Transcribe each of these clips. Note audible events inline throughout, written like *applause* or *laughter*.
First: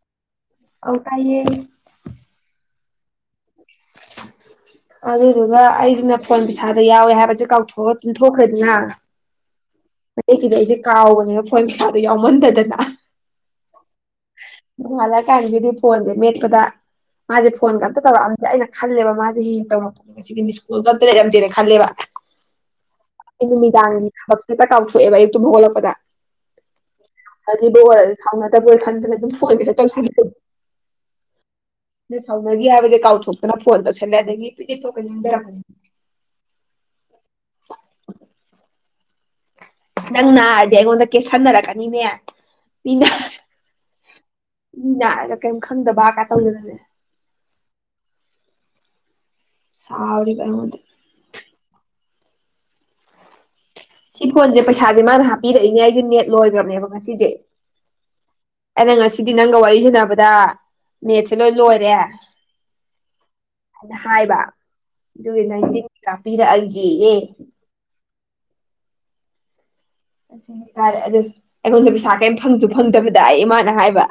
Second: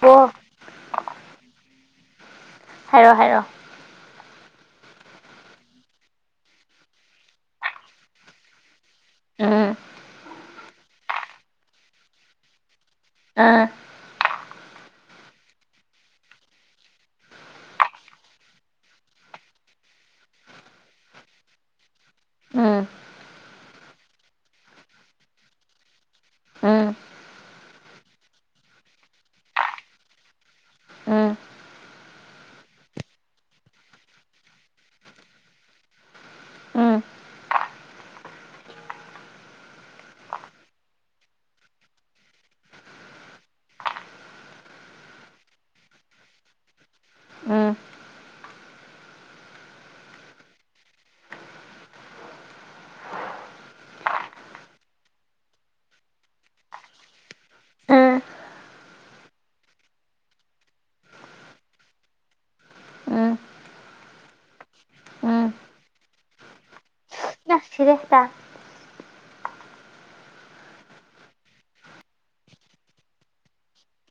ꯑꯣ ꯑꯧ ꯇꯥꯏꯌꯦ ꯍꯥꯏꯔꯣ ꯍꯥꯏꯔꯣ ꯑꯗꯨꯗꯨꯒ ꯑꯩꯁꯤꯅ ꯐꯣꯟ ꯄꯩꯁꯥꯗꯣ ꯌꯥꯎꯋꯦ ꯍꯥꯏꯕꯁꯦ ꯀꯥꯎꯊꯣꯛꯑꯒ ꯄꯨꯨꯝꯊꯣꯛꯈ꯭ꯔꯦꯗꯅ *inaudible* *unintelligible* ꯑꯩꯁꯦ ꯀꯥꯎꯕꯅꯦꯕ ꯐꯣꯟ ꯄꯩꯁꯥꯗꯣ ꯌꯥꯎꯃꯟꯗꯗꯅ ꯑꯥ ꯅꯣꯉꯥꯜꯂꯛꯀꯥꯟꯗꯗꯤ ꯐꯣꯟꯁꯦ ꯃꯦꯠꯄꯗ ꯃꯥꯖꯦ ꯐꯣꯟꯒ ꯑꯝꯇ ꯇꯧꯔꯛꯑꯝꯗꯦ ꯑꯩꯅ ꯈꯜꯂꯦꯕ ꯃꯥꯁꯦ *unintelligible* ꯉꯁꯤꯗꯤ ꯃꯤꯁꯀꯣꯜꯒ ꯑꯝꯇ ꯂꯩꯔꯝꯗꯦ ꯈꯜꯂꯦꯕ ꯎꯝ ꯎꯝ ꯅꯨꯃꯤꯗꯥꯡꯒꯤ ꯊꯕꯛ ꯍꯦꯛꯇ ꯀꯥꯎꯊꯣꯛꯑꯦꯕ ꯑꯩ ꯇꯨꯝ ꯍꯧꯒꯠꯂꯛꯄꯗ ꯎꯝ *inaudible* ꯍꯥꯏꯗꯤꯕꯨ ꯑꯣꯏꯔꯁꯨ ꯁꯥꯎꯅꯗꯕꯣꯏ ꯈꯟꯗꯅ ꯑꯗꯨꯝ ꯐꯣꯟ ꯍꯦꯛꯇ ꯇꯧꯁꯤꯂꯦ *inaudible* ꯑ ꯎꯝ ꯗꯣ ꯁꯥꯎꯅꯈꯤ ꯍꯥꯏꯕꯁꯦ ꯀꯥꯎꯊꯣꯛꯇꯅ ꯐꯣꯟ ꯇꯧꯁꯜꯂꯦ ꯑꯗꯒꯤ *unintelligible* ꯅꯪ ꯅꯥꯔꯗꯤ ꯑꯩꯉꯣꯟꯗ ꯀꯦꯁꯟꯅꯔꯛꯀꯅꯤꯅꯦ ꯃꯤ *inaudible* ꯃꯤꯅꯔꯥ ꯀꯦꯝ ꯈꯪꯗꯕ ꯀꯥꯏ ꯇꯧꯗꯅꯅꯦ ꯎꯝ *unintelligible* ꯁꯤ ꯐꯣꯟꯁꯦ ꯄꯩꯁꯥꯁꯦ ꯃꯥꯅ ꯍꯥꯞꯄꯤꯔꯛꯏꯅꯦ ꯑꯩꯒꯤ ꯅꯦꯠ ꯂꯣꯏꯒ꯭ꯔꯅꯦꯕ ꯉꯁꯤꯖꯦ ꯎꯝ *unintelligible* ꯁꯤꯗꯤ ꯅꯪꯒ ꯋꯥꯔꯤ ꯁꯥꯅꯕꯗ ꯅꯦꯠꯁꯦ ꯂꯣꯏ ꯂꯣꯏꯔꯦ ꯎꯝ ꯍꯥꯏꯅ ꯍꯥꯏꯕ ꯑꯗꯨꯒꯤ ꯎꯝ ꯅꯥꯏꯟꯇꯤꯟ *unintelligible* ꯄꯤꯔꯛꯑꯒꯦ ꯌꯦ *unintelligible* ꯁꯔꯦ ꯑꯗꯨ ꯑꯩꯉꯣꯟꯗ ꯄꯩꯁꯥ ꯀꯦꯝ ꯐꯪꯁꯨ ꯐꯪꯗꯕꯤꯗꯌꯦ ꯃꯥꯅ ꯍꯥꯏꯕ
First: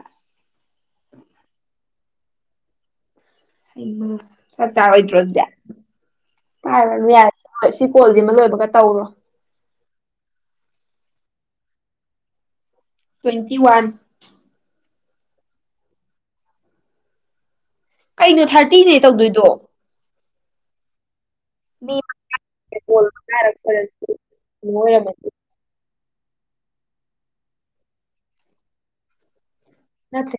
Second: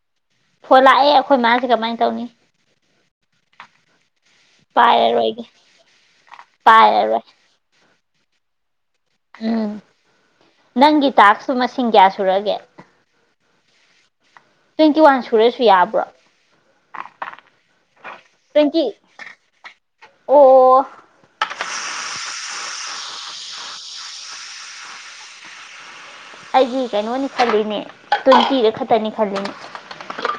ꯐꯣꯟ ꯂꯥꯛꯑꯦ ꯑꯩꯈꯣꯏ ꯃꯥꯁꯦ ꯀꯃꯥꯏ ꯇꯧꯅꯤ *unintelligible* ꯐ꯭ꯔꯛ ꯇꯥꯔꯣꯏꯗ꯭ꯔꯣ ꯑꯗꯨꯗꯤ ꯄꯥꯏꯔꯔꯣꯏꯒꯦ ꯄꯥꯏꯔꯨꯔꯅꯨ ꯄꯥꯏꯔꯔꯣꯏ ꯌꯥꯔꯦ ꯑ ꯁꯤ ꯀꯣꯜꯁꯤꯃ ꯂꯣꯏꯕ *unintelligible* ꯇꯧꯔꯣ ꯎꯝ ꯅꯪꯒꯤ ꯇꯥꯛꯁꯇꯣ ꯃꯁꯤꯡ ꯀꯌꯥ ꯁꯨꯔꯒꯦ ꯇ꯭ꯋꯦꯟꯇꯤ ꯋꯥꯟ ꯇ꯭ꯋꯦꯟꯇꯤꯋꯥꯟ ꯁꯨꯔꯁꯨ ꯌꯥꯕ꯭ꯔꯣ ꯀꯩꯅꯣ ꯇ꯭ꯋꯦꯟꯇꯤ ꯊꯔꯇꯤꯅꯦ ꯇꯧꯗꯣꯏꯗꯣ ꯑꯣ *unintelligible* ꯑꯩꯗꯤ ꯀꯩꯅꯣꯅꯦ ꯈꯜꯂꯤꯅꯦ ꯇꯣꯏꯟꯇꯤꯔꯛ ꯈꯛꯇꯅꯦ ꯈꯜꯂꯤꯅꯦ ꯅꯠꯇꯦ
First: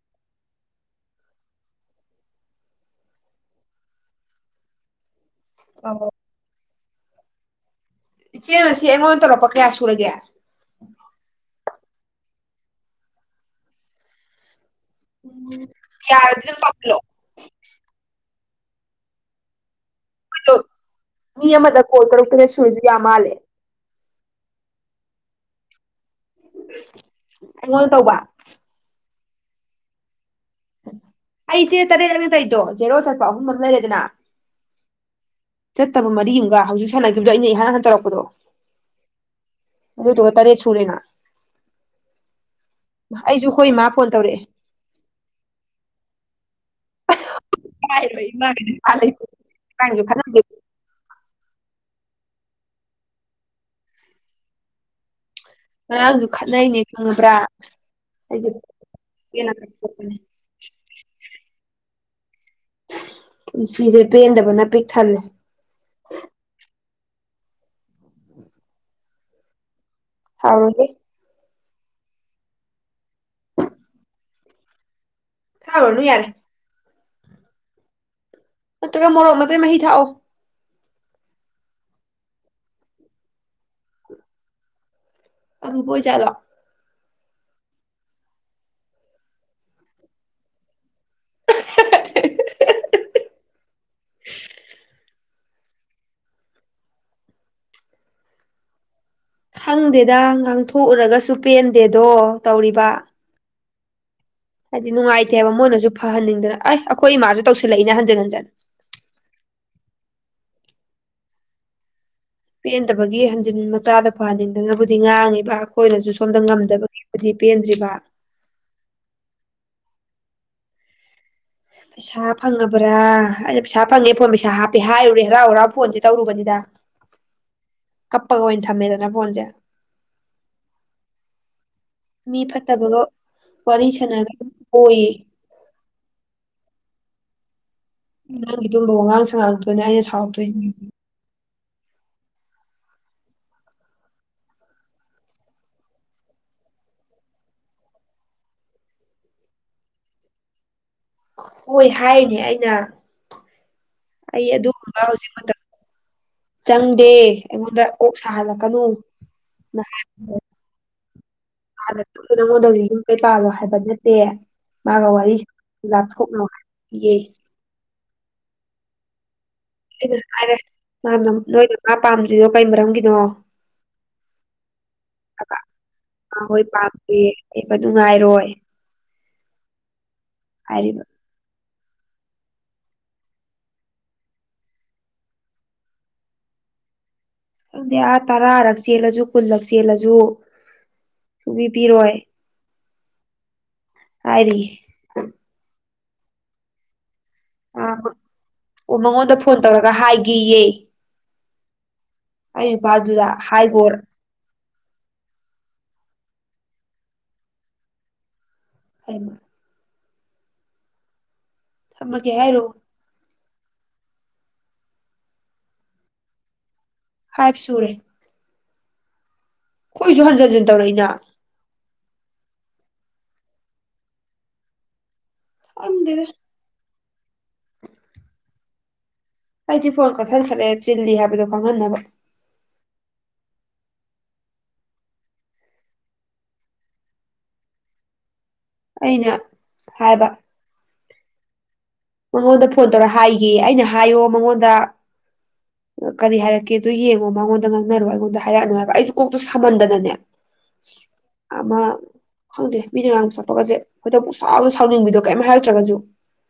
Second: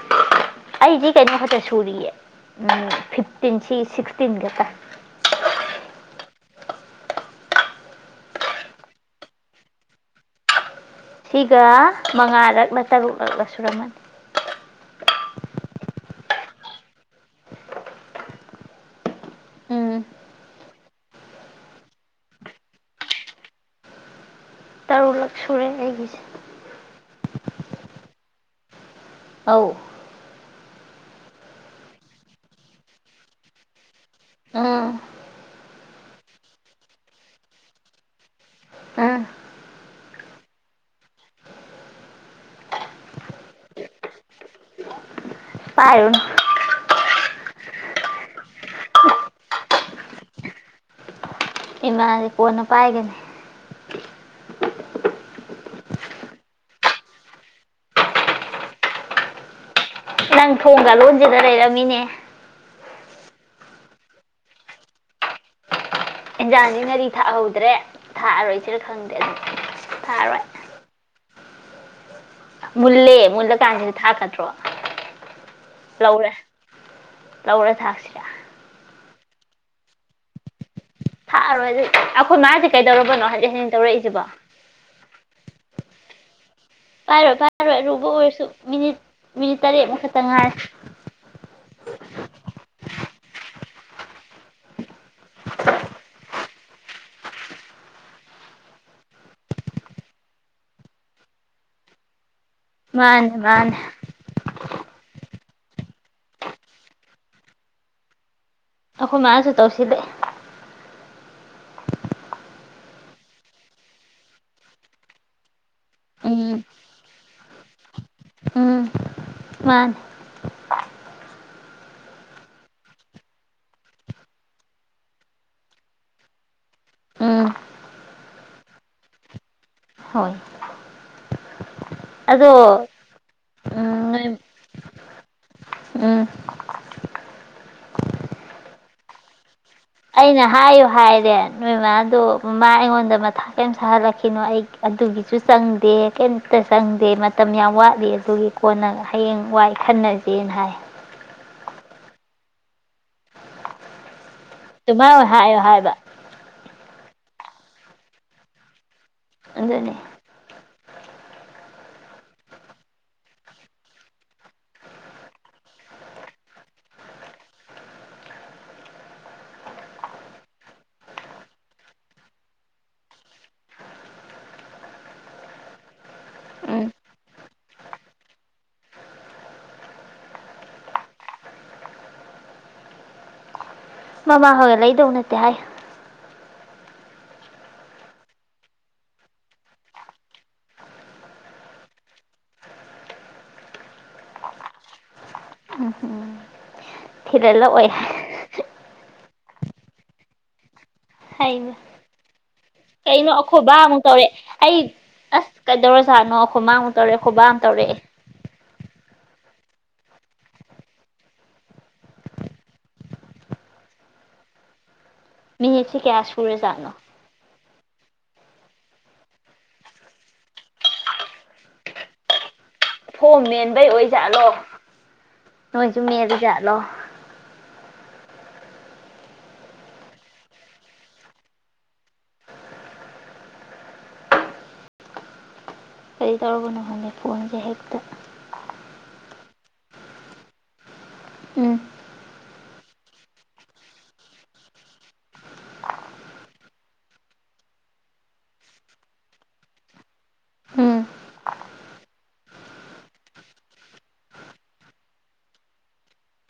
ꯑꯩꯗꯤ ꯀꯩꯅꯣ ꯈꯛꯇ ꯁꯨꯔꯤꯌꯦ ꯎꯝ ꯐꯤꯞꯇꯤꯟ ꯁꯤ ꯁꯤꯛꯁꯇꯤꯟ ꯈꯛꯇ *inaudible* ꯏꯆꯦꯅ ꯉꯁꯤ ꯑꯩꯉꯣꯟꯗ ꯇꯧꯔꯛꯄ ꯀꯌꯥ ꯁꯨꯔꯒꯦ ꯁꯤꯒ ꯃꯉꯥꯔꯛꯂ ꯇꯔꯨꯛꯂꯛꯂ ꯁꯨꯔꯝꯃꯅꯤ ꯌꯥꯔꯗꯤ ꯗꯨꯝ ꯇꯧꯁꯤꯜꯂꯣ ꯎꯝ *unintelligible* ꯃꯤ ꯑꯃꯗ ꯀꯣꯜ ꯇꯔꯨꯛ ꯇꯔꯦꯠ ꯁꯨꯔꯗꯤ ꯌꯥ ꯃꯥꯜꯂꯦ ꯇꯔꯨꯛꯂꯛ *unintelligible* ꯑꯩꯉꯣꯟ ꯇꯧꯕ ꯑꯧ ꯑꯩ ꯆꯦ ꯇꯔꯦꯠ ꯂꯛꯅꯦ ꯇꯧꯔꯤꯗꯣ ꯖꯦꯔꯣ ꯆꯠꯄ ꯑꯍꯨꯝꯃ ꯂꯩꯔꯦꯗꯅ ꯎꯝ ꯆꯠꯇꯕ ꯃꯔꯤꯑꯝꯒ ꯍꯧꯖꯤꯛ ꯁꯥꯟꯅꯈꯤꯕꯗꯣ ꯑꯩꯅ ꯏꯍꯥꯟ ꯍꯥꯟ ꯇꯧꯔꯛꯄꯗꯣ ꯎꯝ ꯑꯗꯨꯗꯨꯒ ꯇꯔꯦꯠ ꯁꯨꯔꯦꯅ ꯑꯩꯁꯨ ꯍꯣꯏ ꯃꯥ ꯐꯣꯟ ꯇꯧꯔꯛꯑꯦ *unintelligible* *unintelligible* ꯏꯃꯥꯗꯤ ꯀꯣꯟꯅ ꯄꯥꯏꯒꯅꯤ ꯉꯔꯥꯡꯁꯨ ꯈꯠꯅꯩꯅꯦ ꯈꯪꯉꯕ꯭ꯔꯥ ꯑꯩꯗꯤ ꯄꯦꯜꯕꯅꯤ ꯅꯪ ꯊꯣꯡꯒ ꯂꯣꯟꯖꯤꯜꯂ ꯂꯩꯔꯝꯃꯤꯅꯦ ꯄꯨꯟꯁꯤꯁꯦ ꯄꯦꯟꯗꯕꯅ ꯄꯤꯛ ꯊꯜꯂꯦ ꯏꯟꯖꯥꯡꯁꯦ ꯉꯥꯔꯤ ꯊꯥꯛꯍꯧꯗ꯭ꯔꯦ ꯊꯥꯛꯑꯔꯣꯏꯁꯤꯔꯥ ꯈꯪꯗꯦ ꯑ ꯁꯥꯎꯔꯣꯏꯍꯦ ꯃꯨꯜꯂꯦ ꯃꯨꯜꯂꯥ ꯀꯥꯟꯁꯤꯗꯤ ꯊꯥꯛꯀꯗ꯭ꯔꯣ ꯊꯥꯎꯔꯅꯨ ꯌꯥꯔꯦ ꯂꯧꯔꯥ ꯊꯥꯛꯁꯤꯔ ꯅꯠꯇ꯭ꯔꯒ ꯃꯣꯔꯣꯛ ꯃꯦꯠꯄꯩ ꯃꯍꯤ ꯊꯥꯛ ꯑꯣ ꯊꯥꯛ ꯑꯔꯣꯏ ꯑꯩꯈꯣꯏ ꯃꯥꯁꯦ ꯀꯩꯗꯧꯔꯕꯅꯣ ꯍꯥꯏꯖꯤꯟ ꯍꯖꯤꯟ ꯇꯧꯔꯛꯏ ꯁꯤꯕꯣ ꯑꯔꯨꯕ ꯑꯣꯏ ꯖꯠꯂꯣ ꯄꯥꯏꯔꯣꯏ ꯄꯥꯏꯔꯣꯏ ꯑꯔꯨꯕ ꯑꯣꯏꯔꯁꯨ ꯃꯤꯅꯤꯠ ꯃꯤꯅꯤꯠ ꯇꯔꯦꯠꯃꯨꯛ ꯈꯛꯇ ꯉꯥꯏꯔꯦ *inaudible* ꯈꯪꯗꯦꯗ ꯉꯥꯡꯊꯣꯛ ꯎꯔꯒꯁꯨ ꯄꯦꯟꯗꯦꯗꯣ ꯇꯧꯔꯤꯕ ꯃꯥꯅꯦ ꯃꯥꯅꯦ ꯍꯥꯏꯗꯤ ꯅꯨꯡꯉꯥꯏ ꯇꯦꯕ ꯃꯣꯏꯅꯁꯨ ꯐꯍꯟꯅꯤꯡꯗꯅ ꯑꯦ ꯑꯩꯈꯣꯏ ꯏꯃꯥꯁꯨ ꯇꯧꯁꯤꯜ ꯂꯛꯏꯅꯦ ꯍꯟꯖꯤꯟ ꯍꯟꯖꯤꯟ ꯑꯩꯈꯣꯏ ꯃꯥꯁꯨ ꯇꯧꯁꯤꯜꯂꯛꯑꯦ ꯄꯦꯟꯗꯕꯒꯤ ꯍꯟꯖꯤꯟ ꯃꯆꯥꯗ ꯐꯍꯟꯅꯤꯡꯗꯅꯕꯨꯗꯤ ꯉꯥꯡꯉꯤꯕ ꯑꯩꯈꯣꯏꯅꯁꯨ ꯁꯣꯝꯗ ꯎꯝ ꯉꯝꯗꯕꯒꯤꯕꯨꯗꯤ ꯄꯦꯟꯗ꯭꯭ꯔꯤꯕ ꯎꯝ *unintelligible* ꯄꯩꯁꯥ ꯐꯪꯉꯥꯕ꯭ꯔꯥ ꯑꯩꯅ ꯄꯩꯁꯥ ꯐꯪꯉꯦ ꯐꯣꯟ ꯄꯩꯁꯥ ꯍꯥꯞꯄꯦ ꯍꯥꯏꯔꯨꯔꯦ ꯍꯔꯥꯎ ꯍꯔꯥꯎ ꯐꯣꯟꯁꯦ ꯇꯧꯔꯨꯕꯅꯤꯗ ꯎꯝ ꯀꯞꯄꯒ ꯑꯣꯏꯅ ꯊꯝꯃꯦꯗꯅ ꯐꯣꯟꯁꯦ ꯍꯣꯏ ꯃꯤ ꯑꯗꯣ ꯐꯠꯇꯕꯔꯣ ꯋꯥꯔꯤ ꯎꯝ ꯁꯅꯥ ꯅꯣꯏ ꯕꯤꯌꯨꯀꯣ ꯌꯦ ꯎꯝ ꯃꯥꯒꯤ ꯑꯗꯨꯒꯨꯝꯕ ꯋꯉꯥꯡ ꯁꯉꯥꯡꯗꯣ ꯑꯩꯅ ꯍꯥꯏꯌꯨ ꯍꯥꯏꯔꯦ ꯅꯣꯏ ꯃꯥ ꯑꯗꯣ ꯃꯥ ꯑꯩꯉꯣꯟꯗ ꯃꯊꯥ ꯀꯩꯝ ꯁꯥꯍꯜꯂꯛꯈꯤꯅꯣ ꯑꯩ ꯑꯗꯨꯒꯤꯁꯨ ꯆꯪꯗꯦ ꯀꯩꯌꯤꯝꯇ ꯆꯪꯗꯦ ꯃꯇꯝ ꯌꯥꯝ ꯋꯥꯠꯂꯤ ꯑꯗꯨꯒꯤ ꯀꯣꯟꯅ ꯍꯌꯦꯡ ꯋꯥꯏ ꯈꯟꯅꯖꯦꯅ ꯍꯥꯏꯌꯦ ꯍꯣꯏ ꯍꯥꯏꯔꯤꯅꯦ ꯑꯩꯅ ꯑꯩ ꯑꯗꯨꯒꯨꯝꯕ ꯑꯗꯨꯃꯥꯏ ꯑꯣꯏ ꯍꯥꯏꯌꯣ ꯍꯥꯏꯕ ꯗꯦ ꯑꯩꯉꯣꯟꯗ ꯀꯣꯛ ꯁꯥꯍꯜꯂꯛꯀꯅꯨ ꯑꯗꯨꯅꯤ *unintelligible* ꯑꯗꯨꯗꯣ ꯍꯧꯖꯤꯛꯅꯪ ꯉꯣꯟꯗ ꯌꯨꯝꯀꯩ ꯄꯥꯜꯂꯣ ꯍꯥꯏꯕ ꯅꯠꯇꯦ ꯃꯥꯒ ꯋꯥꯔꯤ ꯂꯥꯞꯊꯣꯛꯅꯧ ꯍꯥꯏꯌꯦ ꯑꯩꯅ ꯍꯥꯏꯔꯦ ꯅꯣꯏꯅ ꯃꯥ ꯄꯥꯝꯗ꯭ꯔꯤꯗꯣ ꯀꯩ ꯃꯔꯝꯒꯤꯅꯣ ꯏꯃꯥ ꯍꯣꯏ ꯎꯝ ꯄꯥꯝꯗꯦ ꯂꯩꯕ ꯅꯨꯡꯉꯥꯏꯔꯣꯏ ꯍꯥꯏꯔꯤꯕ ꯃꯃꯥ ꯍꯣꯏꯒ ꯂꯩꯗꯧ ꯅꯠꯇꯦ ꯍꯥꯏꯌꯣ ꯑꯗꯨꯗꯤ ꯑꯥ ꯇꯔꯥ ꯔꯛ ꯆꯦꯜꯂꯁꯨ ꯀꯨꯟꯂꯛ ꯆꯦꯜꯂꯁꯨ ꯁꯨꯛꯄꯤ ꯄꯤꯔꯣꯏ ꯍꯥꯏꯔꯤꯌꯦ ꯊꯤꯜꯍꯜ ꯂꯛꯑꯣꯏ ꯑꯣ ꯃꯉꯣꯟꯗ ꯐꯣꯟ ꯇꯧꯔꯒ ꯍꯥꯏꯒꯦꯌꯦ ꯍꯩꯃ ꯑꯩ ꯅꯨꯄꯥꯗꯨꯗ ꯀꯩꯅꯣ ꯑꯈꯣꯏ ꯕꯥ ꯍꯥꯏꯒꯣ ꯑꯃꯨꯛ ꯇꯧꯔꯛꯑꯦ ꯑꯩ ꯑꯁ ꯀꯩꯗꯧꯔꯥ ꯖꯥꯠꯅꯣ ꯑꯩꯈꯣꯏ ꯃꯥ ꯃꯨꯛ ꯇꯧꯔꯛꯑꯦ ꯑꯈꯣꯏ ꯕꯥ ꯃꯨꯛ ꯇꯧꯔꯛꯑꯦ ꯍꯩꯏꯃ ꯊꯃꯒꯦ ꯍꯥꯏꯔꯣ ꯃꯤꯅꯤꯠꯁꯤ ꯀꯌꯥ ꯁꯨꯔꯖꯥꯠꯅꯣ ꯐꯥꯏꯚ ꯁꯨꯔꯦ ꯑꯩꯈꯣꯏꯁꯨ ꯍꯟꯖꯤꯟ ꯍꯟꯖꯤꯟ ꯇꯧꯔꯛꯏꯅ ꯐꯣꯝ ꯃꯦꯟꯕꯩ ꯑꯣꯏꯖꯥꯠꯂꯣ ꯅꯣꯏꯁꯨ ꯈꯪꯗꯦꯗ ꯃꯦꯜꯂꯤ ꯖꯥꯥꯠꯂꯣ ꯑꯩꯗꯤ ꯐꯣꯟ ꯀꯛꯊꯠꯈ꯭ꯔꯦ ꯆꯤꯜꯂꯤ ꯍꯥꯏꯕꯗꯣ ꯈꯪꯍꯟꯅꯕ ꯀꯔꯤ ꯇꯧꯔꯕꯅꯣ ꯈꯪꯗꯦ ꯐꯣꯟꯁꯦ ꯍꯦꯛꯇ ꯑꯩꯅ ꯍꯥꯏꯕ ꯎꯝ ꯃꯉꯣꯟꯗ ꯐꯣꯟ ꯇꯧꯔ ꯍꯥꯏꯒꯦ ꯑꯩꯅ ꯍꯥꯏꯌꯣ ꯃꯉꯣꯟꯗ ꯀꯔꯤ ꯍꯥꯏꯔꯛꯀꯦꯗꯨ ꯌꯦꯡꯉꯣ ꯃꯉꯣꯟꯗ ꯉꯥꯡꯅꯔꯣ ꯑꯩꯉꯣꯟꯗ ꯍꯥꯏꯔꯛꯑꯅꯨ ꯍꯥꯏꯕ ꯑꯩꯗꯣ ꯀꯣꯛꯇꯨ ꯁꯥꯃꯟꯗꯅꯅꯦ ꯎꯝ ꯑꯃ ꯈꯪꯗꯦ ꯃꯤꯅ ꯉꯥꯡ ꯁꯛꯄꯒꯁꯦ ꯈꯣꯢꯗꯧ ꯄꯪꯁꯥꯎꯗ ꯁꯥꯎꯅꯤꯡꯕꯤꯗꯣ ꯀꯔꯤꯝ ꯍꯥꯏꯔꯛꯇ꯭ꯔꯒꯁꯨ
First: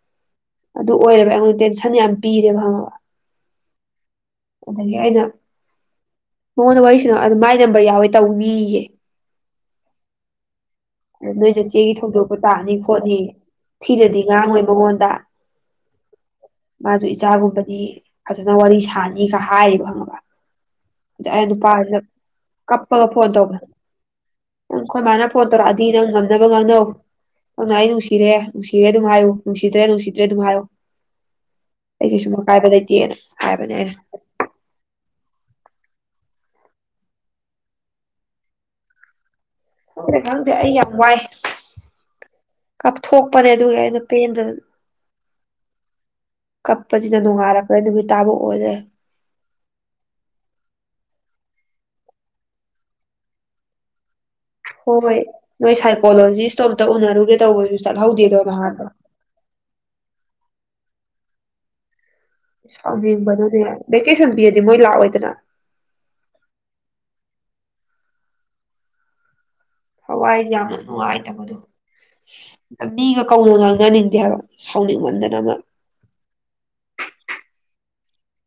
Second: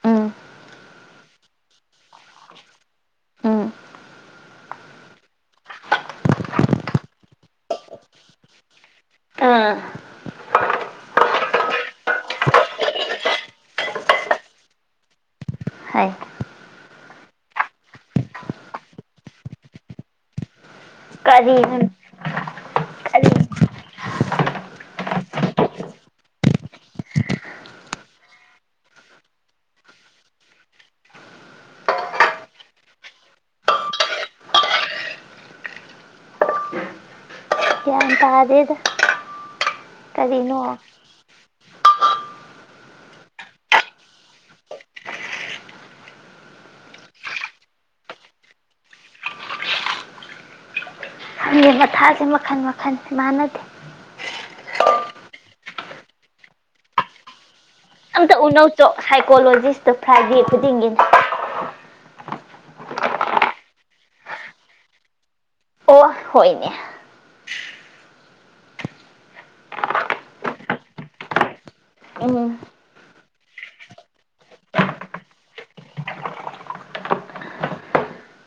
ꯎꯝ ꯑꯗꯨ ꯑꯣꯏꯔꯕ ꯑꯩꯉꯣꯟꯗ ꯇꯦꯟꯁꯟ ꯌꯥꯝ ꯄꯤꯔꯦꯕ ꯈꯪꯉꯕ ꯎꯝ ꯑꯗꯒꯤ ꯑꯩꯅ ꯃꯉꯣꯟꯗ ꯋꯥꯔꯤꯁꯥꯅꯧ ꯑꯗꯨ ꯃꯥꯏ ꯅꯝꯕꯔ ꯌꯥꯎꯋꯦ ꯇꯧꯅꯤꯌꯦ ꯑꯥ ꯑꯗꯨ ꯅꯣꯏ ꯅꯆꯦꯒꯤ ꯊꯧꯗꯣꯛꯇꯨ ꯇꯥꯅꯤ ꯈꯣꯠꯅꯤ ꯊꯤꯅꯗꯤ ꯉꯥꯡꯉꯣꯏ ꯃꯉꯣꯟꯗ ꯍꯥꯏ ꯃꯥꯁꯨ ꯏꯆꯥꯒꯨꯝꯕꯅꯤ ꯐꯖꯅ ꯋꯥꯔꯤ ꯁꯥꯅꯤꯒ ꯍꯥꯏꯔꯤꯕ ꯈꯪꯉꯕ ꯑꯩ ꯀꯔꯤꯅꯣ ꯅꯨꯄꯥꯖꯦ ꯀꯞꯄꯒ ꯐꯣꯟ ꯀꯔꯤ ꯇꯧꯕ ꯑꯈꯣꯏ ꯃꯥꯅ ꯐꯣꯟ ꯇꯧꯔꯛꯑꯗꯤ ꯗꯤ ꯅꯪ ꯉꯝꯅꯕ ꯉꯥꯡꯅꯧ ꯅꯪꯅ ꯑꯩ ꯅꯨꯡꯁꯤꯔꯦ ꯅꯨꯡꯁꯤꯔꯦ ꯑꯗꯨꯝ ꯍꯥꯏꯌꯨ ꯅꯨꯡꯁꯤꯗ꯭ꯔꯦ ꯅꯨꯡꯁꯤꯗ꯭ꯔꯦ ꯑꯗꯨꯝ ꯍꯥꯏꯌꯨ ꯑꯩ ꯀꯩꯁꯨꯨꯝ ꯑꯀꯥꯏꯕ ꯂꯩꯇꯦꯅ ꯍꯥꯏꯕꯅꯦ ꯑꯩꯅ ꯒ꯭ꯌꯥꯟ ꯇꯥꯗꯦꯗ ꯈꯪꯗꯦ ꯈꯪꯗꯦ ꯀꯔꯤꯅꯣ ꯑꯩ ꯌꯥꯝ ꯋꯥꯏ ꯀꯞꯊꯣꯛꯄꯅꯦ ꯑꯗꯨꯒꯤ ꯑꯩꯅ ꯄꯦꯟꯗꯗꯅ ꯀꯞꯄꯁꯤꯗ ꯅꯣꯡꯉꯥꯂꯕ꯭ꯔ ꯅꯨꯃꯤꯠ ꯇꯥꯕ ꯑꯣꯏꯔꯦ ꯃꯤ ꯃꯊꯥꯁꯦ ꯃꯈꯜ ꯃꯈꯟꯅꯤ ꯃꯥꯟꯅꯗꯦ ꯍꯣꯏ ꯍꯣꯏ ꯅꯣꯏ ꯁꯥꯏꯀꯣꯂꯣꯖꯤꯁꯇꯣ ꯑꯝꯇ ꯎꯅꯔꯨꯒꯦ ꯇꯧꯕꯅꯦ ꯑꯝꯇ ꯎꯅꯧ ꯆꯣ ꯁꯥꯏꯀꯣꯂꯣꯖꯤꯁꯇꯣ ꯐ꯭ꯔꯥꯏꯗꯦ *unintelligible* ꯁꯥꯎꯅꯤꯡꯕꯅꯅꯦ ꯚꯦꯀꯦꯁꯟ ꯄꯤꯔꯗꯤ ꯃꯣꯏ ꯂꯥꯛꯑꯣꯏꯗꯅ ꯑꯣ ꯍꯣꯏꯅꯦ ꯊꯋꯥꯏ ꯌꯥꯝꯅ ꯅꯨꯡꯉꯥꯏꯇꯕꯗꯣ ꯎꯝ ꯑ ꯃꯤꯒ ꯀꯧꯅ ꯉꯥꯡꯅꯅꯤꯡꯗꯦ ꯍꯥꯏꯕ ꯁꯥꯎꯅꯤꯡꯃꯟꯗꯅꯒ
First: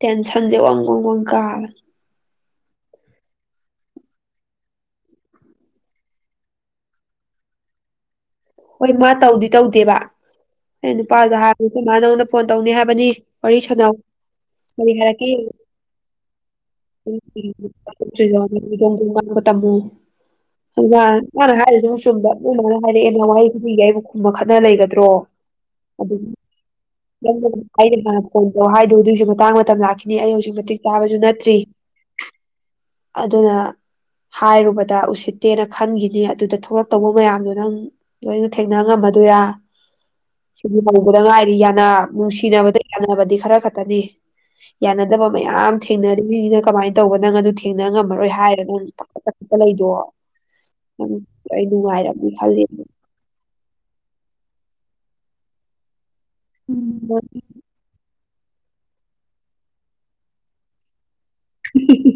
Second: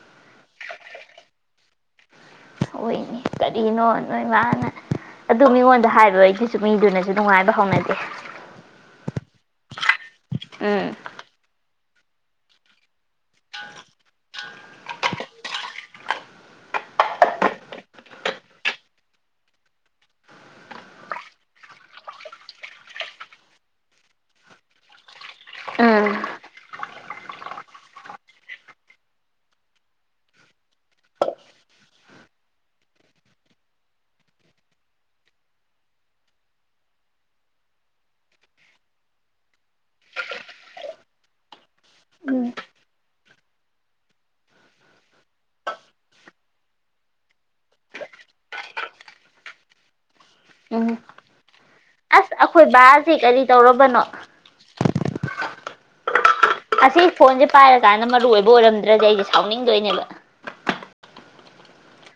ꯇꯦꯟꯁꯟꯁꯦ ꯋꯡ ꯋꯡ ꯋꯡ ꯀꯥꯔꯦ ꯍꯣꯏꯅꯦ ꯀꯔꯤꯅꯣ ꯅꯣꯏ ꯃꯥꯅ ꯑꯗꯨ ꯃꯤꯉꯣꯟꯗ ꯍꯥꯏꯕ ꯑꯩꯗꯨꯁꯨ ꯃꯤꯗꯨꯅꯁꯨ ꯅꯨꯡꯉꯥꯏꯕ ꯍꯧꯅꯗꯦ ꯍꯣꯏ ꯃꯥ ꯇꯧꯗꯤ ꯇꯧꯗꯦꯕ ꯎꯝ ꯑꯩ ꯅꯨꯄꯥꯗꯨꯗ ꯍꯥꯏ ꯑꯗꯨ ꯃꯥ ꯅꯉꯣꯟꯗ ꯐꯣꯟ ꯇꯧꯅꯤ ꯍꯥꯏꯕꯅꯤ ꯋꯥꯔꯤ ꯁꯥꯟꯅꯧ ꯀꯔꯤ ꯍꯥꯏꯔꯛꯀꯦ ꯌꯦꯡꯉꯨ ꯗꯣꯡ ꯗꯣꯡ ꯉꯥꯡꯕ ꯇꯝꯃꯨ ꯈꯪꯉꯕ꯭ꯔ ꯑꯗꯨ ꯃꯥꯅ ꯍꯥꯏꯔ ꯑꯗꯨꯝ ꯆꯨꯝꯕ ꯅꯣꯏ ꯃꯥꯅ ꯍꯥꯏꯔꯛꯑꯦ ꯋꯥꯍꯩ ꯈꯨꯗꯤꯡꯒꯤ ꯑꯩꯕꯨ ꯈꯨꯝꯃ ꯈꯠꯅ ꯂꯩꯒꯗ꯭ꯔꯣ ꯎꯝ ꯑꯗꯨ ꯅꯪ ꯑꯩꯅ ꯃꯥꯅ ꯐꯣꯟ ꯇꯧ ꯍꯥꯏꯗꯨ ꯑꯗꯨꯏꯁꯨ ꯃꯇꯥꯡ ꯃꯇꯝ ꯂꯥꯛꯈꯤꯅꯤ ꯑꯩ ꯍꯧꯖꯤꯛ ꯃꯇꯤꯛ ꯆꯥꯕꯁꯨ ꯅꯠꯇ꯭ꯔꯤ ꯑꯗꯨꯅ ꯍꯥꯏꯔꯨꯕꯗ ꯎꯁꯤꯠꯇꯦꯅ ꯈꯟꯈꯤꯅꯤ ꯑꯗꯨꯗ ꯊꯣꯛꯂꯛꯇꯧꯕ ꯃꯌꯥꯝꯗꯣ ꯅꯪ ꯂꯣꯏꯅ ꯊꯦꯡꯅ ꯉꯝꯃꯗꯣꯏꯔ ꯁꯤꯗꯤ ꯍꯧꯕꯗ ꯉꯥꯏꯔꯤ ꯌꯥꯅꯕ ꯎꯝ ꯅꯨꯡꯁꯤꯅꯕꯗ ꯌꯥꯅꯕꯗꯤ ꯈꯔ ꯈꯛꯇꯅꯤ ꯌꯥꯅꯗꯕ ꯃꯌꯥꯝ ꯊꯦꯡꯅꯔꯤꯁꯤꯅ ꯀꯃꯥꯏꯅ ꯇꯧꯕ ꯅꯪ ꯑꯗꯨ ꯊꯦꯡꯅ ꯉꯝꯃꯔꯣꯏ ꯍꯥꯏꯔ ꯅꯪ ꯄꯠ ꯀꯛꯊꯠꯂꯛꯏꯗꯣ ꯎꯝ ꯅꯪ ꯑꯩ ꯅꯨꯡꯉꯥꯏ ꯑꯩꯈꯣꯏ ꯕꯥ ꯁꯤ ꯀꯔꯤ ꯇꯧꯔꯕꯅꯣ ꯑꯁꯤ ꯐꯣꯟꯁꯦ ꯄꯥꯏꯔ ꯀꯥꯟꯗ ꯃꯔꯨ ꯑꯣꯏꯕ ꯕꯣꯔꯝꯗ꯭ꯔꯗꯤ ꯑꯩꯁꯦ ꯁꯥꯎꯅꯤꯡꯗꯣꯏꯅꯦꯕ ꯍꯤ ꯍꯤ ꯍꯤ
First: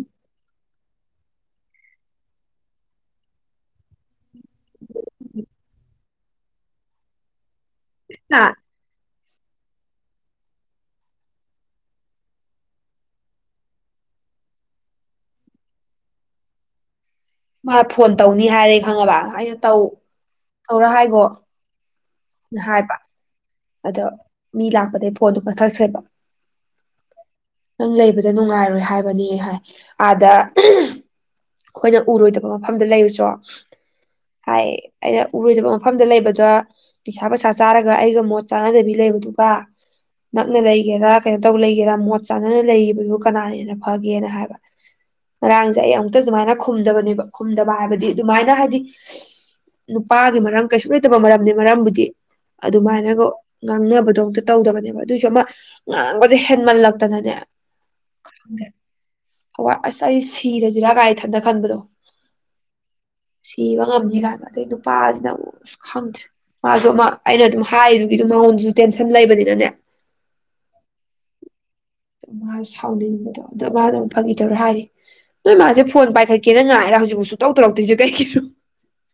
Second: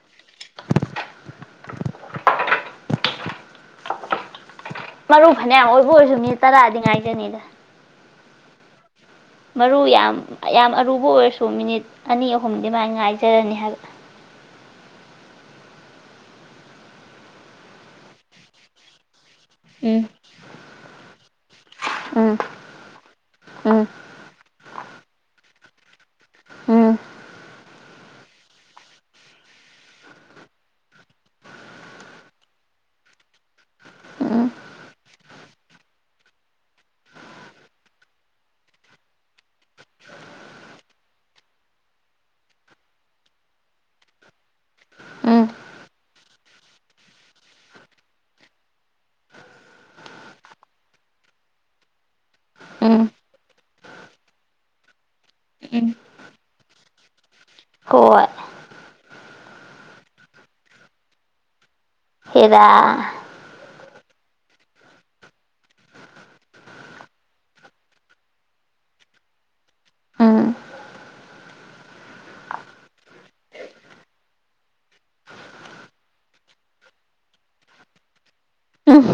ꯃꯔꯨ ꯐꯅꯌꯥꯝ ꯑꯣꯏꯕ ꯑꯣꯏꯔꯁꯨ ꯃꯤꯅꯤꯠ ꯇꯔꯥꯗꯤ ꯉꯥꯏꯖꯅꯤꯗ *unintelligible* ꯃꯔꯨ ꯌꯥꯝ ꯌꯥꯝ ꯑꯔꯨꯕ ꯑꯣꯏꯔꯁꯨ ꯃꯤꯅꯤꯠ ꯑꯅꯤ ꯑꯍꯨꯝ ꯃꯥꯏꯅ ꯉꯥꯏꯖꯔꯅꯤ ꯍꯥꯏꯕ ꯃꯥ ꯐꯣꯟ ꯇꯧꯅꯤ ꯍꯥꯏꯔꯦ ꯈꯪꯉꯕ ꯑꯩꯅ ꯇꯧ ꯎꯝ ꯇꯧꯔ ꯍꯥꯏꯒꯣ ꯎꯝ ꯍꯥꯏꯕ ꯑꯗꯣ ꯃꯤ ꯂꯥꯛꯄꯗꯒꯩ ꯐꯣꯟꯗꯣ ꯀꯛꯊꯠꯈ꯭ꯔꯦꯕ ꯎꯝ ꯎꯝ ꯅꯪ ꯂꯩꯕꯗ ꯅꯨꯡꯉꯥꯏꯔꯣꯏ ꯍꯥꯏꯕꯅꯦ ꯍꯥꯏ ꯑꯥꯗ ꯈꯣꯏꯅ ꯎꯔꯣꯏꯗꯕ ꯃꯐꯝꯗ ꯂꯩꯔꯨꯆꯣ ꯎꯝ ꯍꯥꯏ ꯑꯩꯅ ꯎꯔꯣꯏꯗꯕ ꯃꯐꯝꯗ ꯂꯩꯕꯗ ꯅꯤꯁꯥ ꯄꯁꯥ ꯆꯥꯔꯒ ꯑꯩꯒ ꯃꯣꯠ ꯆꯥꯅꯗꯕꯤ ꯂꯩꯕꯗꯨꯒ ꯅꯛꯅ ꯂꯩꯒꯦꯔꯥ ꯀꯩꯅꯣ ꯇꯧ ꯂꯩꯒꯦꯔꯥ ꯃꯣꯠ ꯆꯥꯟꯅꯅ ꯂꯩꯕꯗꯨ ꯀꯅꯥꯅ ꯍꯦꯟꯅ ꯐꯒꯦꯅ ꯍꯥꯏꯕ ꯎꯝ ꯉꯔꯥꯡꯁꯦ ꯑꯩ ꯌꯝ ꯑꯗꯨꯃꯥꯏꯅ ꯈꯨꯝꯗꯕꯅꯦꯕ ꯈꯨꯝꯗꯕ ꯍꯥꯏꯕꯗꯤ ꯑꯗꯨꯃꯥꯏꯅ ꯍꯥꯏꯗꯤ ꯅꯨꯄꯥꯒꯤ ꯃꯔꯝ ꯀꯩꯁꯨ ꯂꯩꯇꯕ ꯃꯔꯝꯅꯤ ꯃꯔꯝꯕꯨꯗꯤ ꯎꯝ ꯑꯗꯨꯃꯥꯏꯅꯒ ꯉꯥꯡꯅꯕꯗꯣ ꯑꯝꯛꯇ ꯇꯧꯗꯕꯅꯦꯕ ꯑꯗꯨꯑꯣꯏꯁꯨ ꯑꯃ ꯉꯥꯡꯕꯁꯦ ꯍꯦꯟꯃꯜꯂꯛꯇꯅꯅꯦ ꯀꯣꯏ ꯑꯣ ꯑꯁ ꯑꯩ ꯁꯤꯔꯦ ꯖꯤꯔꯥ ꯀꯥꯏ ꯏꯊꯟꯗ ꯈꯟꯕꯗꯣ ꯍꯦꯔꯥ ꯁꯤꯕ ꯉꯝꯅꯤ ꯍꯥꯏꯕ ꯑꯗꯩ ꯅꯨꯄꯥꯁꯤꯅ ꯑꯃꯨꯛ ꯑꯁ ꯈꯪꯗꯦ ꯃꯥꯁꯨ ꯑꯃ ꯑꯩꯅ ꯑꯗꯨꯝ ꯍꯥꯏꯗꯨꯒꯤ ꯃꯉꯣꯟꯁꯨ ꯇꯦꯟꯁꯟ ꯂꯩꯕꯅꯤꯅꯅꯦ ꯎꯝ ꯃꯥ ꯁꯥꯎꯅꯤꯡꯕꯗꯣ ꯑꯗꯣ ꯃꯥꯅ ꯑꯃꯨꯛ ꯐꯪꯈꯤꯗꯧꯔ ꯍꯥꯏꯔꯤ ꯅꯣꯏ ꯃꯥꯁꯦ ꯐꯣꯟ ꯄꯥꯏꯈꯠꯀꯦꯅ ꯉꯥꯏꯔ ꯍꯧꯖꯤꯛꯐꯥꯎ ꯁꯨꯛꯇꯧ ꯇꯧꯔꯛꯇ꯭ꯔꯤꯁꯦ ꯀꯩꯒꯤꯅꯣ ꯎꯝ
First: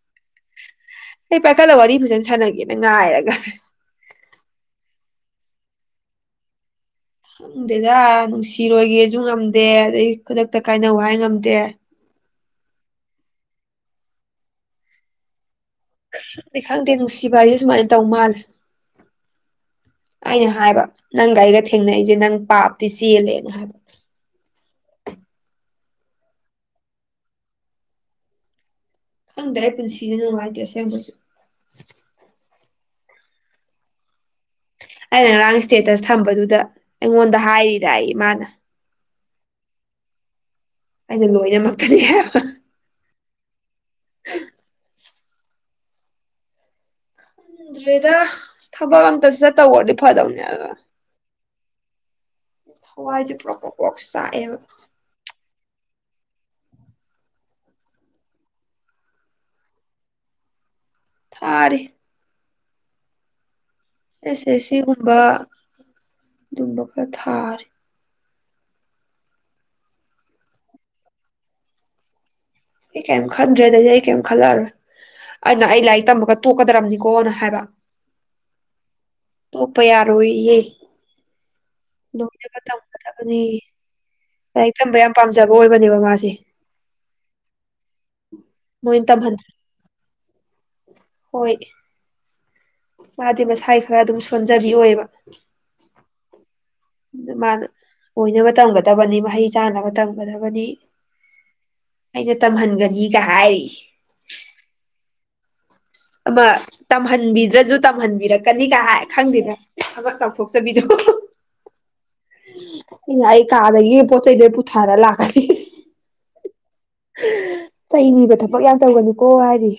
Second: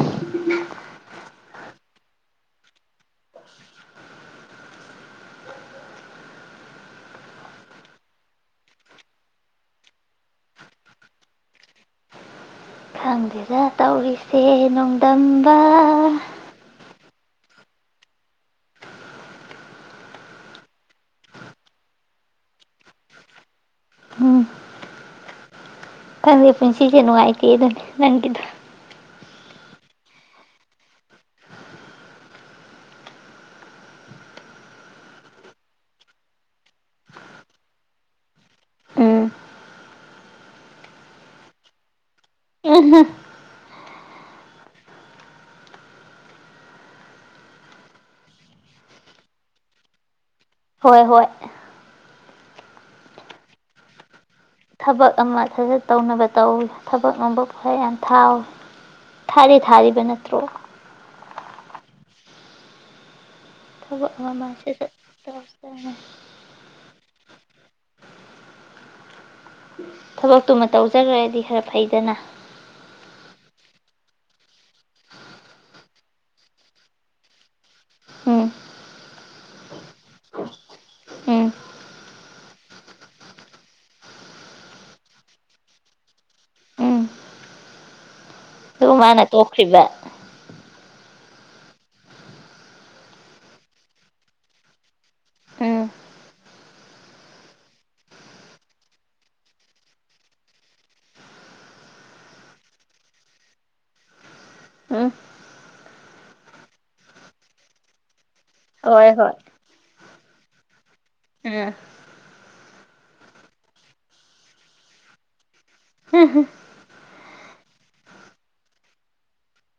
ꯑꯩ ꯄꯥꯏꯈꯠꯂꯒ ꯋꯥꯔꯤ ꯐꯖꯅ ꯁꯥꯟꯅꯒꯦꯅ ꯉꯥꯏꯔꯒ ꯈꯪꯗꯦꯗ ꯅꯨꯡꯁꯤꯔꯣꯏꯒꯦꯁꯨ ꯉꯝꯗꯦ ꯑꯗꯩ ꯈꯨꯗꯛꯇ ꯀꯥꯏꯅꯧ ꯍꯥꯏ ꯉꯝꯗꯦ ꯈꯪꯗꯦꯗ ꯇꯧꯔꯤꯁꯦ ꯅꯣꯡꯗꯝ ꯑꯗꯨꯕꯨꯗꯤ ꯈꯪ ꯇꯦ ꯅꯨꯡꯁꯤꯕ ꯍꯥꯏꯁꯦ ꯁꯨꯃꯥꯏꯅ ꯇꯧ ꯃꯥꯜꯂꯦ ꯑꯩꯅ ꯍꯥꯏꯕ ꯅꯪꯒ ꯑꯩꯒ ꯊꯦꯡꯅꯩꯖꯦ ꯅꯪ ꯄꯥꯞꯇꯤ ꯆꯦꯜꯂꯦ ꯍꯥꯏꯕ ꯎꯝ ꯈꯪꯗꯦ ꯄꯨꯟꯁꯤꯁꯦ ꯅꯨꯡꯉꯥꯏꯇꯦ ꯑꯗꯨꯅꯤ ꯅꯪꯒꯤꯗꯣ ꯈꯪꯗ꯭ꯔꯦ ꯄꯨꯟꯁꯤꯁꯦ ꯅꯨꯡꯉꯥꯏꯇꯦ ꯑꯁꯦꯡꯕꯩꯁꯨ ꯑꯩꯅ ꯉꯔꯥꯡ ꯁꯇꯦꯇꯁ ꯊꯝꯕꯗꯨꯗ ꯑꯩꯉꯣꯟꯗ ꯍꯥꯏꯔꯤꯔ ꯑꯦ ꯃꯥꯅ ꯎꯝ ꯑꯩꯅ ꯂꯣꯏꯅꯃꯛꯇꯅꯤ ꯍꯥꯏꯕ *unintelligible* *inaudible* ꯈꯪꯗ꯭ꯔꯦꯗ ꯑꯁ ꯊꯕꯛ ꯑꯝꯇ ꯁꯁꯠꯇꯧꯔꯗꯤ ꯐꯗꯧꯅꯤ ꯍꯣꯏ ꯍꯣꯏ ꯊꯋꯥꯏꯁꯦ ꯄ꯭ꯔꯣꯛ ꯄ꯭ꯔꯣꯛ ꯄ꯭ꯔꯣꯛ ꯆꯥꯛꯑꯦꯕ ꯊꯕꯛ ꯑꯃ ꯊꯥꯖ ꯇꯧꯅꯕ ꯇꯧ ꯊꯕꯛ ꯅꯣꯝꯕ ꯈꯔ ꯌꯥꯝ ꯊꯥꯎ ꯊꯥꯗꯤ ꯊꯥꯔꯤꯕ ꯅꯠꯇ꯭ꯔꯣ ꯊꯥꯔꯤ ꯊꯕꯛ ꯑꯃ ꯑꯃ ꯑꯦꯁ ꯑꯦꯁ ꯁꯠ ꯁꯠ ꯁꯤꯒꯨꯝꯕ ꯇꯧꯔꯁꯨ ꯑꯗꯨꯒꯩꯡꯕ ꯈꯔ ꯊꯥꯔꯤ *unintelligible* ꯊꯕꯛꯇꯨꯃ ꯇꯧꯖꯈ꯭ꯔꯗꯤ ꯈꯔ ꯐꯩꯗꯅ ꯀꯦꯝ ꯈꯟꯗ꯭ꯔꯦꯗꯗꯤ ꯑꯩ ꯀꯦꯝ ꯈꯜꯂꯛꯔꯣꯏ ꯑꯩꯅ ꯑꯩ ꯂꯥꯏꯔꯤꯛ ꯇꯝꯃꯒ ꯇꯣꯛꯀꯗꯕꯅꯤꯀꯣꯅ ꯍꯥꯏꯕ ꯎꯝ ꯇꯣꯛꯄ ꯌꯥꯔꯣꯏꯌꯦ ꯎꯝ ꯂꯣꯏꯅꯕ ꯇꯝꯒꯗꯕꯅꯦꯌꯦ ꯂꯥꯏꯔꯤꯛ ꯇꯝꯕ ꯌꯥꯝ ꯄꯥꯝꯖꯕ ꯑꯣꯏꯕꯅꯦꯕ ꯃꯥꯁꯦ ꯎꯝ ꯑꯗꯨ ꯃꯣꯏꯅ ꯃꯥꯅ ꯇꯝꯍꯟꯗ꯭ꯔꯦ ꯇꯣꯛꯈ꯭ꯔꯤꯕ ꯍꯣꯏ ꯃꯥꯗꯤ ꯃꯁꯥꯏ ꯈꯔ ꯑꯗꯨꯝ ꯁꯣꯟꯖꯕꯤ ꯑꯣꯏꯕ ꯎꯝ ꯑꯗꯨ ꯃꯥꯅ ꯑꯣꯏꯅꯕ ꯇꯝꯒꯗꯕꯅꯤ ꯃꯍꯩ ꯆꯥꯅꯕ ꯇꯝꯒꯗꯕꯅꯤ ꯑꯩꯅ ꯇꯝꯍꯟꯒꯅꯤꯒ ꯍꯥꯏꯔꯤꯌꯦ ꯎꯝ ꯑꯃ ꯇꯝꯍꯟꯕꯤꯗ꯭ꯔꯁꯨ ꯇꯝꯍꯟꯕꯤꯔꯛ ꯀꯅꯤ ꯀ ꯍꯥꯏ ꯍꯣꯏ ꯍꯣꯏ ꯈꯪꯗꯦꯅꯦ ꯆꯥꯎꯊꯣꯛꯆꯕꯤꯗꯣ ꯎꯝ ꯎꯝ ꯑꯩ ꯀꯥꯗꯒꯤ ꯄꯣꯠꯆꯩ ꯂꯣꯏꯅ ꯄꯨꯊꯔ ꯂꯥꯛꯀꯅꯤ ꯆꯩꯅꯤꯕ ꯊꯕꯛ ꯌꯥꯝ ꯇꯧꯒꯅꯤꯨꯀꯣ ꯍꯥꯏꯔꯤ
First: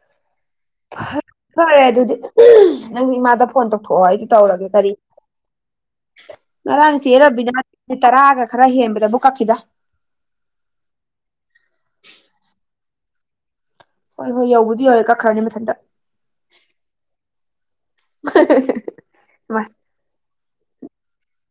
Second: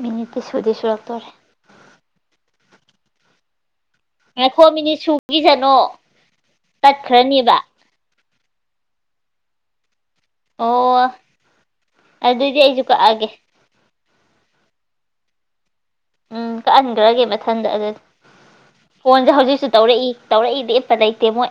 ꯃꯤꯅꯤꯠꯇꯤ ꯁꯨꯗꯤ ꯐ ꯁꯨꯔꯛꯇꯣꯔꯦ ꯐꯔꯦ ꯑꯗꯨꯗꯤ ꯅꯪ ꯏꯃꯥꯗ ꯐꯣꯟ ꯇꯧ ꯊꯣꯛ ꯍꯥꯏꯗꯤ ꯇꯧꯔꯒꯦ ꯉꯥꯏꯈꯣ ꯀꯔꯤ ꯃꯤꯅꯤꯠ ꯁꯨꯈꯤꯁꯅꯣ ꯉꯔꯥꯡ ꯇꯠꯈ꯭ꯔꯅꯤꯕ ꯆꯦꯔꯕꯤꯅ ꯇꯔꯥꯒ ꯈꯔ ꯍꯦꯟꯕꯗ ꯃꯨꯠ ꯀꯥꯛꯈꯤꯗ ꯑꯣ ꯑꯗꯨꯗꯤ ꯑꯩꯖꯨ ꯀꯛꯑꯒꯦ *inaudible* ꯍꯣꯏ ꯍꯣꯏ ꯌꯧꯕꯨꯗꯤ ꯌꯧꯔꯦ ꯀꯛꯈ꯭ꯔꯅꯤ ꯃꯊꯟꯇ ꯎꯝ ꯀꯛꯍꯟꯒꯔꯒꯦꯕ ꯈꯪꯗꯦ ꯐꯣꯟꯁꯦ ꯍꯧꯖꯤꯛꯁꯨ ꯇꯧꯔꯛꯏ ꯇꯧꯔꯛꯏꯗꯤ ꯏꯞꯄ ꯂꯩꯇꯦ ꯃꯣꯏ